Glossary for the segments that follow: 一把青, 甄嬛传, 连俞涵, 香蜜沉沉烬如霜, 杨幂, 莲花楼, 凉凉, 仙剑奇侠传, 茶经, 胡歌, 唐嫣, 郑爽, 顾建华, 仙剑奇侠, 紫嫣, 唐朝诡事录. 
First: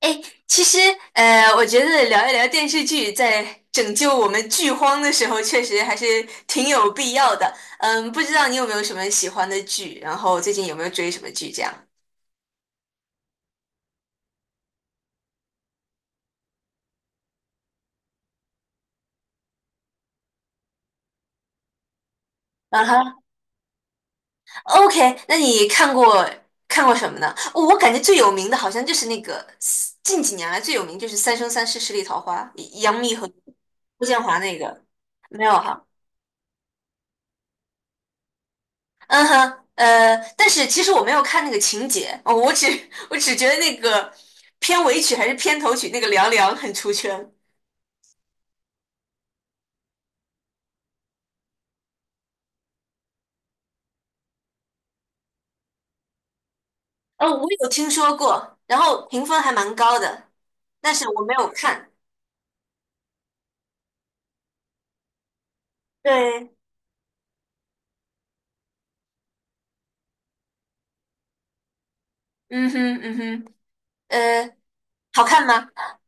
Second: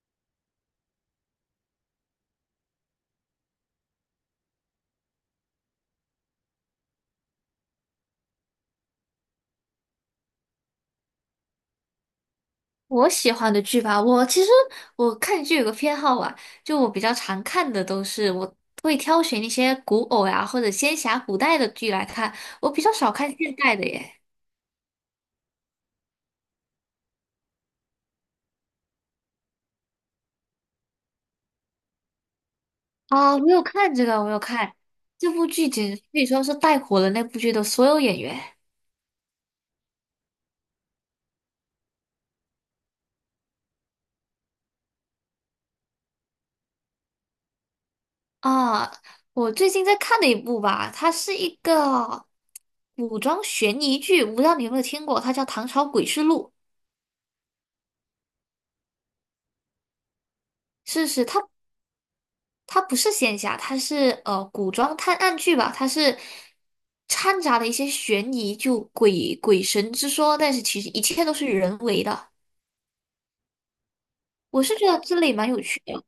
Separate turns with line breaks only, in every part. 哎，其实，我觉得聊一聊电视剧，在拯救我们剧荒的时候，确实还是挺有必要的。嗯，不知道你有没有什么喜欢的剧，然后最近有没有追什么剧这样？
我喜欢的剧吧，我其实看剧有个偏好啊，就我比较常看的都是会挑选一些古偶呀、或者仙侠古代的剧来看，我比
啊
较少
哈
看现代的耶。
，OK，那你看过什么呢？哦我感觉最有名的好像就是那个近几年来最有名就是《三生三世十里桃花》，杨幂和
啊，我有看
顾
这个，
建
我
华
有
那
看
个，
这
没
部
有
剧
哈？
简直可以说是带火了那部剧的所有演员
嗯哼，但是其实我没有看那个情节，哦，我只 我只觉得那个片尾曲还是片头曲那个凉凉很出圈。
啊。我最近在看的一部吧，它是一个古装悬疑剧，我不知道你有没有听过，它叫《唐朝诡事录》。
哦，我有听说过，然后评分还蛮高的，但
是
是我
是，
没有看。
它不是仙侠，它是古装探案剧吧，它是
对，
掺杂了一些悬疑，就鬼鬼神之说，但是其实一切都是人为的。
嗯哼，嗯哼，呃，
我是觉得这
好
类
看
蛮有
吗？
趣的，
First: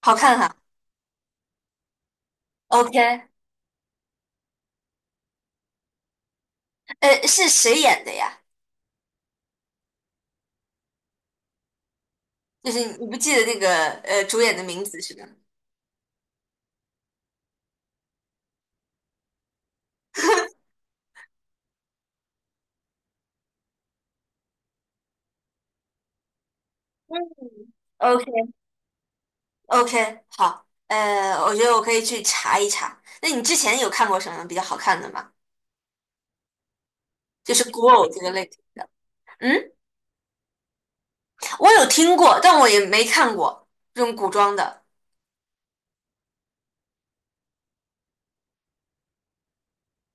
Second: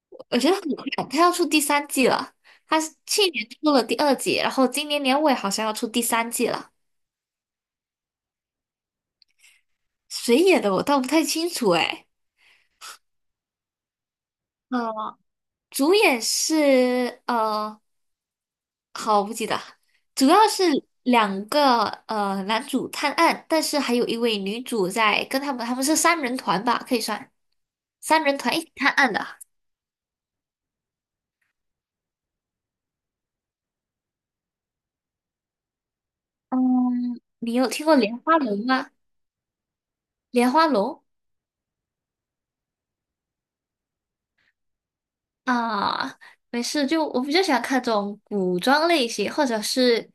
好看
我觉得
哈。
很快，它要出第三季了。它是去
OK，
年出了第二季，然后今年年尾好像要出第三季了。
是谁演的呀？
谁演的我倒不太清楚哎。
就是你不记得那个主演的名字是
呃，
吧？
主演是好，不记得，主要是两个男主探案，但是还有一位女主在跟他们，他们是三人团吧，可以
嗯
算三
OK
人团一起探案的。
OK，好，我觉得我可以去查一查。那你之前有看过什么比较好看的吗？
嗯，你
就
有
是
听
古
过
偶
莲
这个
花
类
楼
型的。
吗？
嗯，
莲花楼
我有听过，但我也没看过这种古装的。
啊，没事，就我比较喜欢看这种古装类型，或者是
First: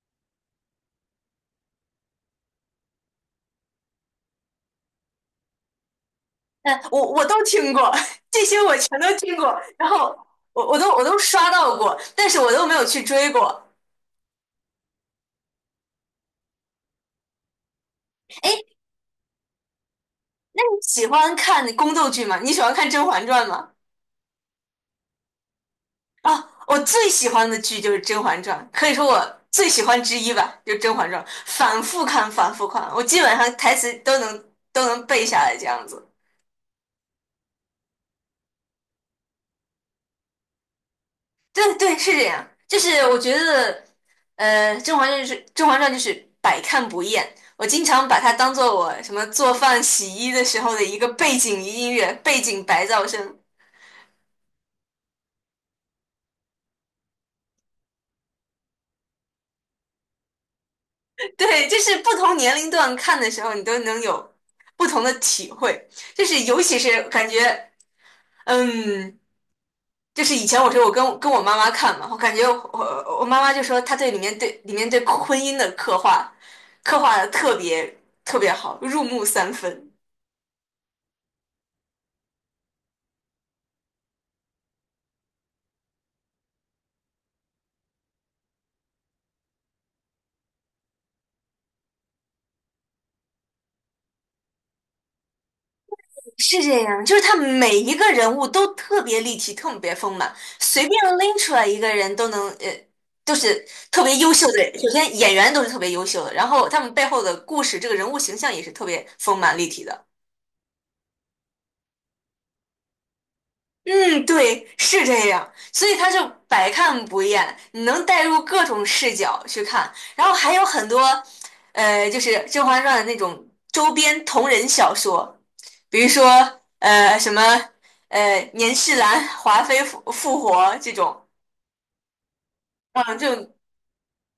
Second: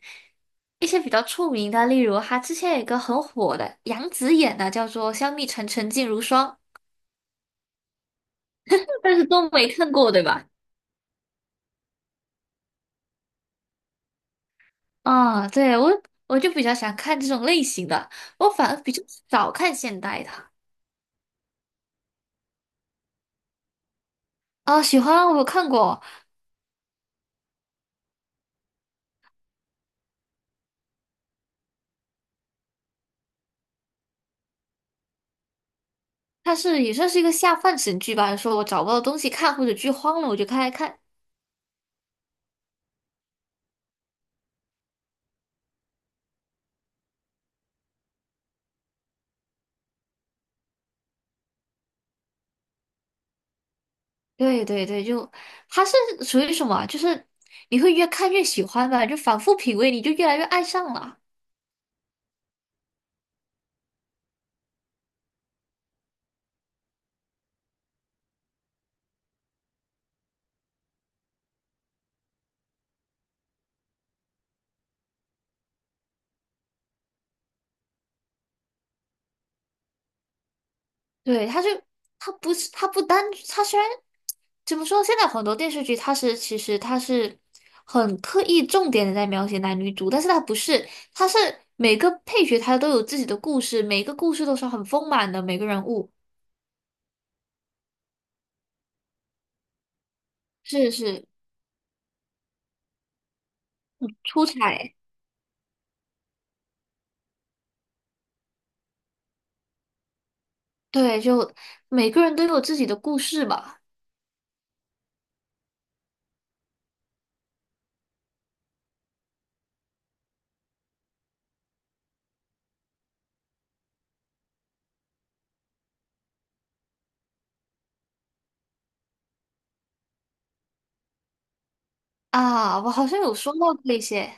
一些比较出名的，例如他之前有一个很火的杨紫演的，叫做《香蜜沉沉烬如霜》，
但我都听过，这些我全都
但是
听
都
过，
没
然
看过，
后
对吧？
我都刷到过，但是我都没有去追过。
啊，对，我就比较喜欢看这种类型的，我
哎，
反而比较少看现代的。
那你喜欢看宫斗剧吗？你喜欢看《甄嬛传》吗？
啊，喜欢我有看过，
啊，我最喜欢的剧就是《甄嬛传》，可以说我最喜欢之一吧，就是《甄嬛传》，反复看，反复看，我基本上台词都能背下来这样子。
它是也算是一个下饭神剧吧。说我找不到东西看或者剧荒了，我就开来看。
对对，是这样。就是我觉得，《甄嬛传》就是百看不厌。我经常把它当做我什么做饭、洗衣的时候的一个背景音乐、背景白噪声。
对对对，就它是属于什么啊就是你会越看越喜欢吧，就反复品味，你就越来越爱上了。
对，就是不同年龄段看的时候，你都能有不同的体会。就是尤其是感觉，嗯，就是以前我说我跟我妈妈看嘛，我感觉我我妈妈就说她对里面对婚姻的刻画的特别特别好，入木三分。
对，他就他不是他不单他虽然怎么说，现在很多电视剧它是很刻意重点的在描写男女主，但是它不是，它是每个配角他都有自己的故事，每个故事都是很丰满的，每个人物
是这样，就是他每一个人物都特别立体，特别丰满，随
是
便
是
拎出来一个人都能，都是特别优
出
秀的人。首
彩，
先演员都是特别优秀的，然后他们背后的故事，这个人物形象也是特别丰满立体的。
对，就每个人都有自己的故事吧。
嗯，对，是这样，所以他就百看不厌，你能带入各种视角去看，然后还有很多，就是《甄嬛传》的那种周边同人小说，比如说什么年世兰、华妃复活这种，
啊，我好
嗯，
像有
这种
说到这一些。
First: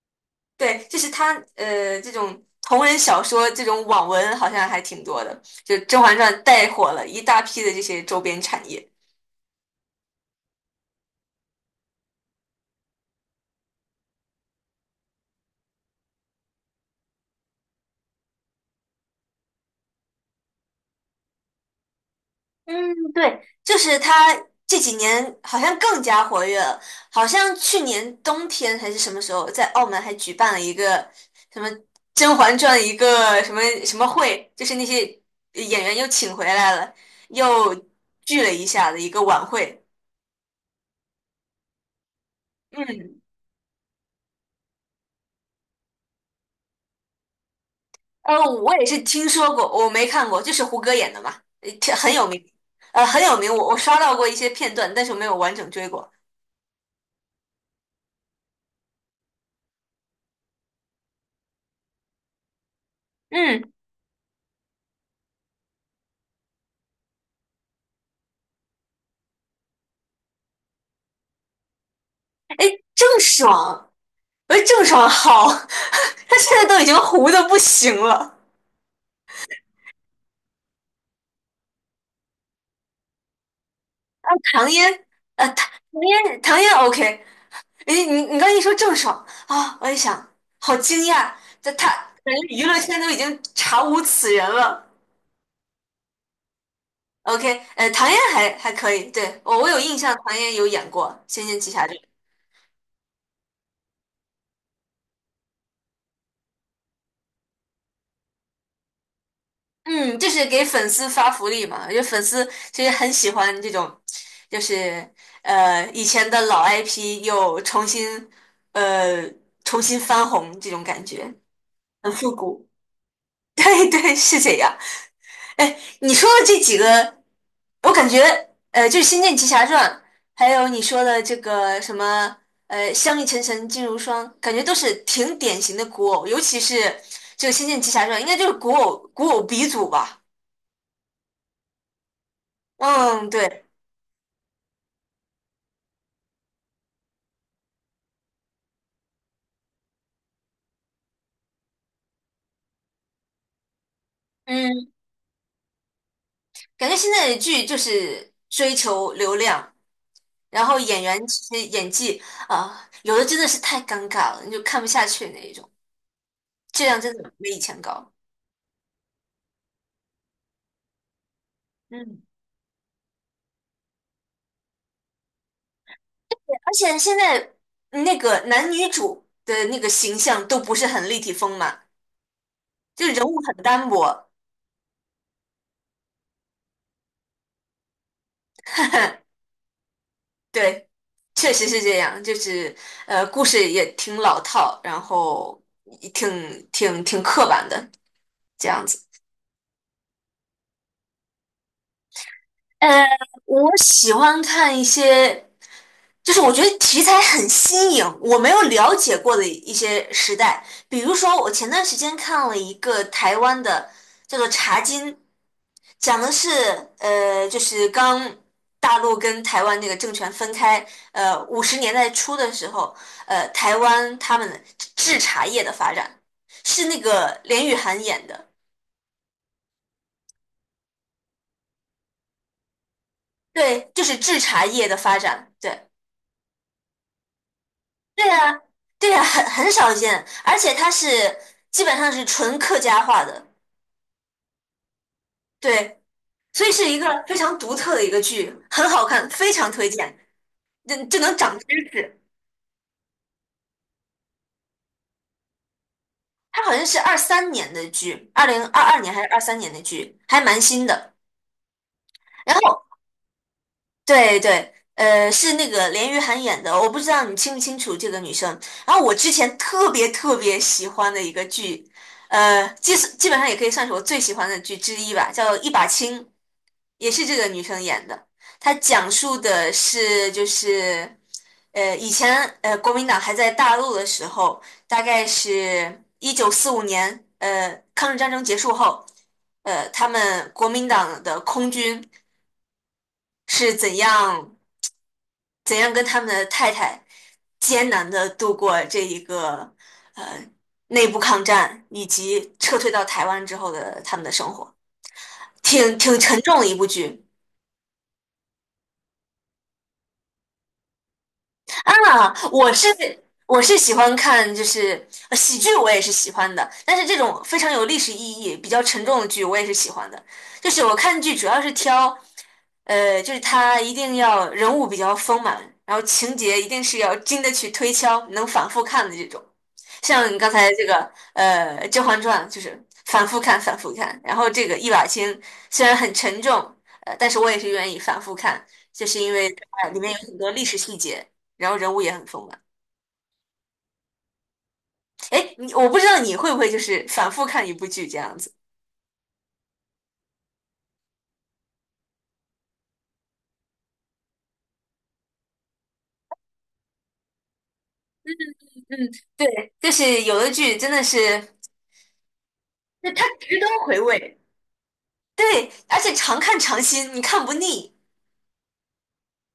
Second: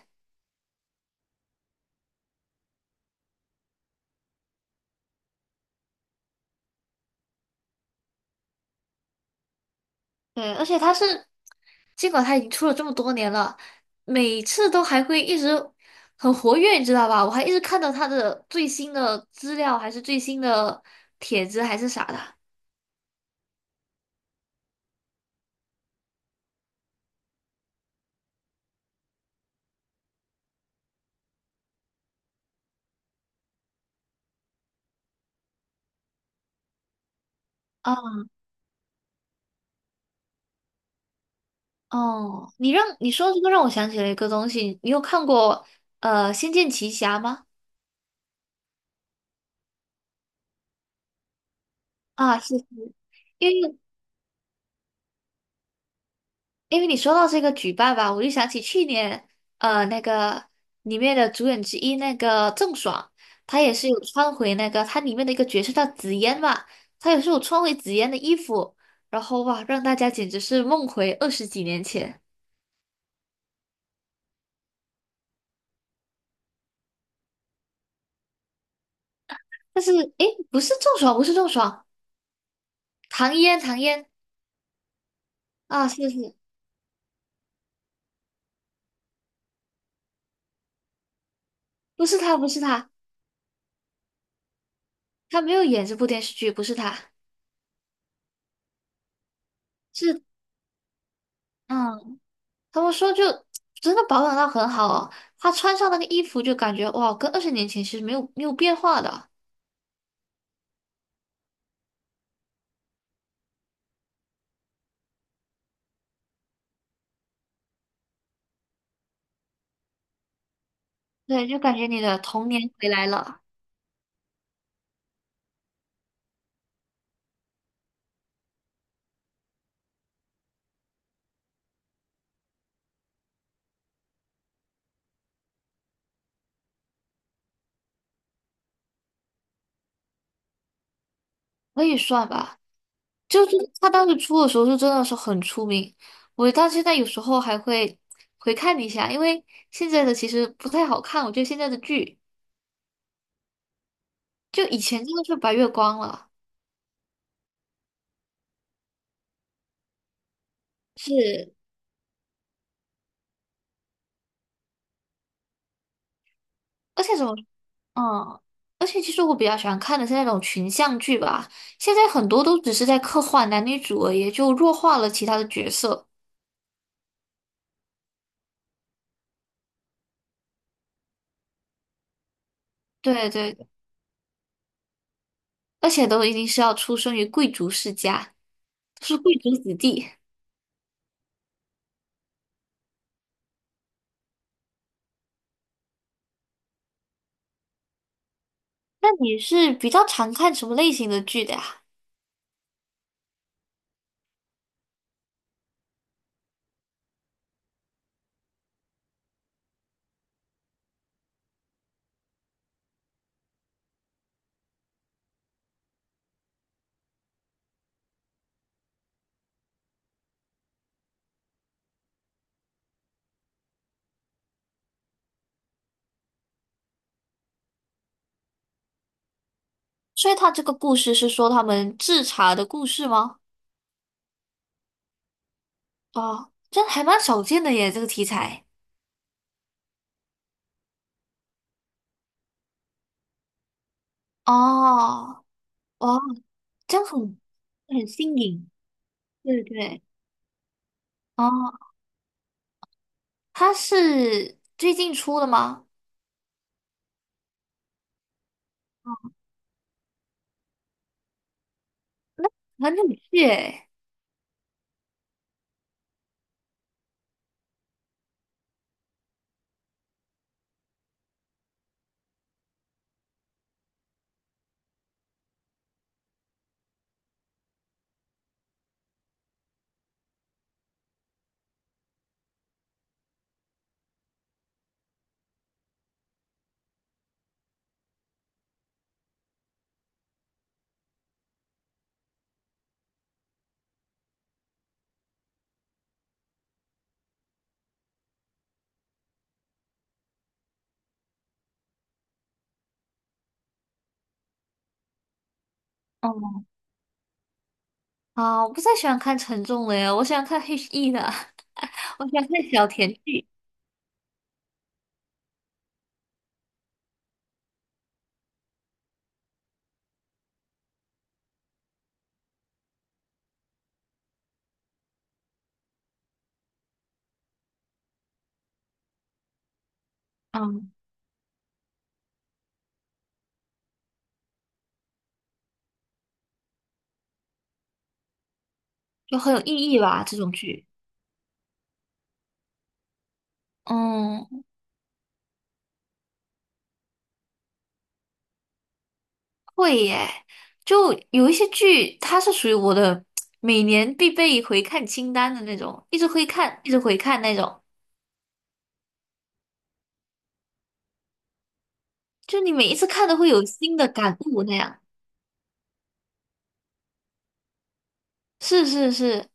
对，就是他这种同人小说这种网文好像还挺多的，就《甄嬛传》带火了一大批的这些周边产业。
对，而且他是，尽管他已经出了这么多年了，每次都还会一直很活跃，你知道吧？我还一直看到他的最新的资料，还是最新的帖子，还是啥的。
嗯，对，就是他这几年好像更加活跃了，好像去年冬天还是什么时候，在澳门还举办了一个什么《甄嬛传》一个什么什么会，就是那些演员又请回来了，又
哦
聚了一下的一个晚会。
哦，你
嗯，
说这个让我想起了一个东西，你有看过《仙剑奇侠》吗？
我也是听说过，我没看过，就是胡歌演的嘛，挺很有
啊，
名，
是是，
很有
因
名，我
为
刷到过一些片段，但是我没有完整追过。
因为你说到这个举办吧，我就想起去年，呃，那个里面的主演之一那个郑爽，她
嗯，
也是有穿回那个她里面的一个角色叫紫嫣嘛，她也是有穿回紫嫣的衣服，然后哇，让大家简直是梦回二十几年前。
哎，郑爽。我郑爽好，她现在都已经糊的不行了。
但是诶，不是郑爽，不是郑爽，唐嫣，唐嫣
唐嫣，唐
啊，
唐
是是，
嫣，唐嫣 OK。你刚一说郑爽啊，我一想，好惊讶，这她
不是
感
她，不
觉
是
娱乐
她，
圈都已经查无此人了。
她没有演这部电视剧，不是她，
OK，唐嫣还可以，对，我有印象，
是
唐嫣有演过《仙剑奇侠传》。
嗯。他们说就真的保养到很好哦，他穿上那个衣服就感觉哇，跟二十年前其实没有变化的，
嗯，就是给粉丝发福利嘛，因为粉丝其实很喜欢这种，就是以前的老 IP 又呃重新翻红这种感觉，
对，就感觉你
很
的
复
童
古。
年回来了，
对对，是这样。哎，你说的这几个，我感觉就是《仙剑奇侠传》，还有你说的这个什么“香蜜沉沉烬如霜"，感觉都是挺典型的古偶，尤其是这个《仙剑奇侠传》，应该就是古偶鼻祖吧。
可以算吧。
嗯，
就是
对。
他当时出的时候，就真的是很出名，我到现在有时候还会回看一下，因为现在的其实不太好看，我觉得现在的剧就以
嗯，
前真的是白月光了，
感觉现在的剧就是追求流量，然后演员
是，
其实演技啊，有的真的是太尴尬了，你就看不下去那一种，质量
而
真
且怎
的
么
没以前高。
嗯，而且其实我比较喜欢看的是那种群像剧吧，现在
嗯，
很多都只是在刻画男女主而已，就弱化了其他的角色。
而且现在那个男女主的那个形象都不是很立体丰满，就人
对
物很
对，
单薄。
而且都一定是要出生于贵族世家，是贵 族子弟。
对，确实是这样，就是故事也挺老套，然后也挺刻板的这样子。
那你是比较常看什么类型的剧的呀？
呃，我喜欢看一些，就是我觉得题材很新颖，我没有了解过的一些时代。比如说，我前段时间看了一个台湾的，叫做《茶经》，讲的是就是刚大陆跟台湾那个政权分开，五十年代初的时候，台湾他们的制茶业的发展，是那个连俞涵演的，
所以他这个故事是说他们制茶的故事吗？
对，就是制茶业的发展。对。
哦，这还蛮少见的耶，这个题
对呀
材。
对呀，很少见，而且它是基本上是纯客家话的，
哦，
对，
哇，
所以是
这
一
样
个非常独特的
很
一个
新
剧，
颖。
很好看，非
对
常推
对。
荐，这就能长知
哦，
识。
它是最近出的吗？
它好像是二三年的剧，2022年还是二三年的剧，还蛮新的。然后，
很有趣诶。
对对，是那个连俞涵演的，我不知道你清不清楚这个女生。然后我之前特别特别喜欢的一个剧，基本上也可以算是我最喜欢的剧之一吧，叫《一把青》。也是这个女生演的。她讲述的是就是，以前国民党还在大陆的时候，大概是1945年，抗日战争结束后，他们国民党的空军是怎样跟他们的太太艰难的度过这一个呃内部抗战，以及撤退到台湾之后的他们的生活，挺沉重
哦，
的一部剧。
啊，我不太喜欢看沉重的耶，我喜欢看 HE 的，我
啊，
喜欢看
我
小
是
甜剧，
我是喜欢看，就是喜剧，我也是喜欢的。但是这种非常有历史意义、比较沉重的剧，我也是喜欢的。就是我看剧主要是挑，就是它一定要人物比较丰满，然后情节一定是要经得起推敲，能反复看的这种。像你刚才这
嗯
个，《甄嬛传》就是反复看、反复看。然后这个一把青虽然很沉重，但是我也是愿意反复看，就是因
就
为
很有意
它里
义
面有
吧，
很
这
多
种
历史
剧。
细节。然后人物也很丰满。
嗯，
哎，我不知道你会不会就是反复看一部剧这样子。
会耶，就有一些剧，它是属于我的每年必备回看清单的那种，一直回看，一直回看那种，
嗯，对，就是有的剧真的是，
就你每一次
那它
看都会
值
有
得
新
回
的感
味。
悟那样。
对，而且常看常新，你看不腻。
是是是，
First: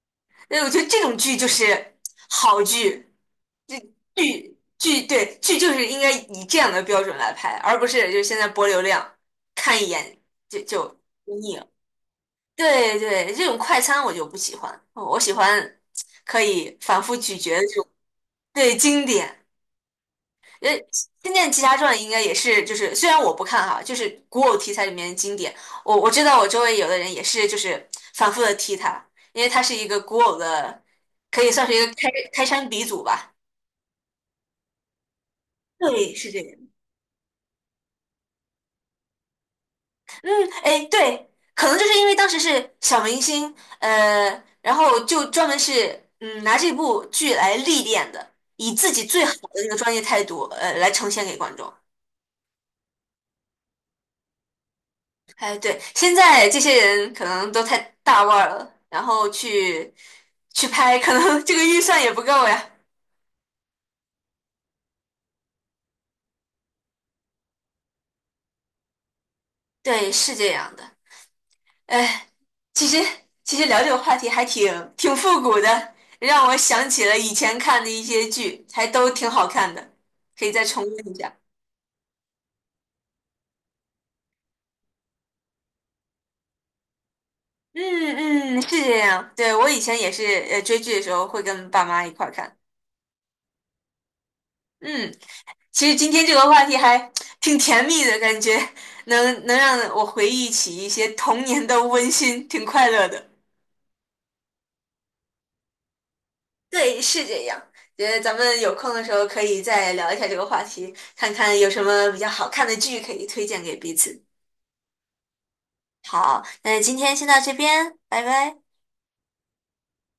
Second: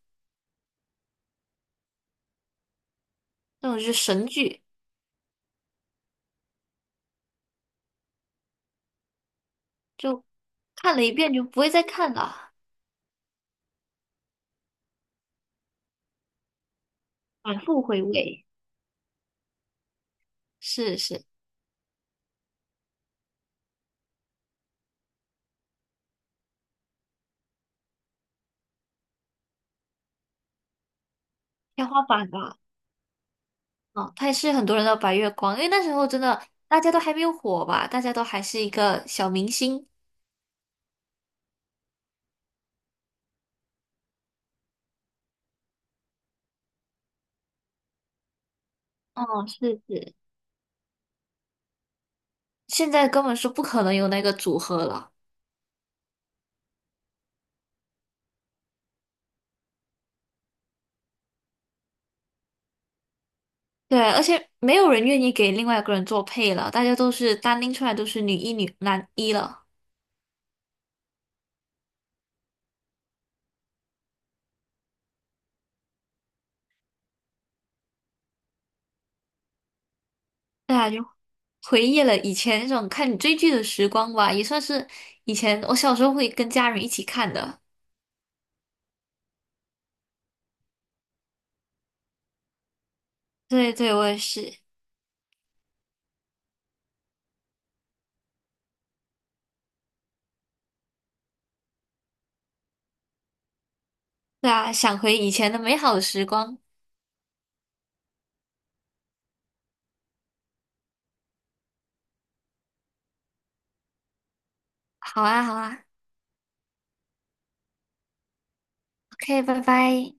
对，我觉得这种剧就是好剧，
那
这
种就是神
剧
剧，
剧对剧就是应该以这样的标准来拍，而不是就是现在博流量，看一眼
就
就
看
就
了一遍就
腻
不
了。
会再看了，
对对，这种快餐我就不喜欢，我喜欢可以反复咀嚼
反
的这
复
种
回味。
对经典。呃，
是是，
《仙剑奇侠传》应该也是，就是虽然我不看哈，就是古偶题材里面的经典。我知道我周围有的人也是，就是反复的提它，因为它是一个古偶的，可以算是一个
天花
开
板
开
吧。
山鼻祖吧。
哦，他也是很多人的白月光，因为那时候
对，
真
是这
的
样。
大家都还没有火吧，大家都还是一个小明星。
嗯，哎，对，可能就是因为当时是小明星，呃，然后就专门是拿这部剧来历练的，以自己最好
哦，
的那个
是
专业
是，
态度，来呈现给观众。
现在根本是不可能有那个组合了。
哎，对，现在这些人可能都太大腕儿了，然后去拍，可能这个预算也不够呀。
对，而且没有人愿意给另外一个人做配了，大家都是单拎出来都是女一、女男一了。
对，是这样的。哎，其实其实聊这个话题还挺复古的，让我想起了以前看的一些剧，还都挺好看的，可以再
对
重
啊，就
温一下。
回忆了以前那种看你追剧的时光吧，也算是以前我小时候会跟家人一起看的。
嗯嗯，是这样。对，我以前也是，追剧的时候会跟爸妈一块儿看。
对对，我也是。
嗯，其实今天这个话题还 挺甜蜜的感觉，能让我回忆起一些童年的温馨，挺快乐的。
对啊，想回以前的美好时光。
对，是这样。觉得咱们有空的时候可以再聊一下这个话题，看看有什么比较好看的剧可以推荐给彼此。
好啊，好啊
好，那今天先到这边，拜拜。
，OK,拜拜。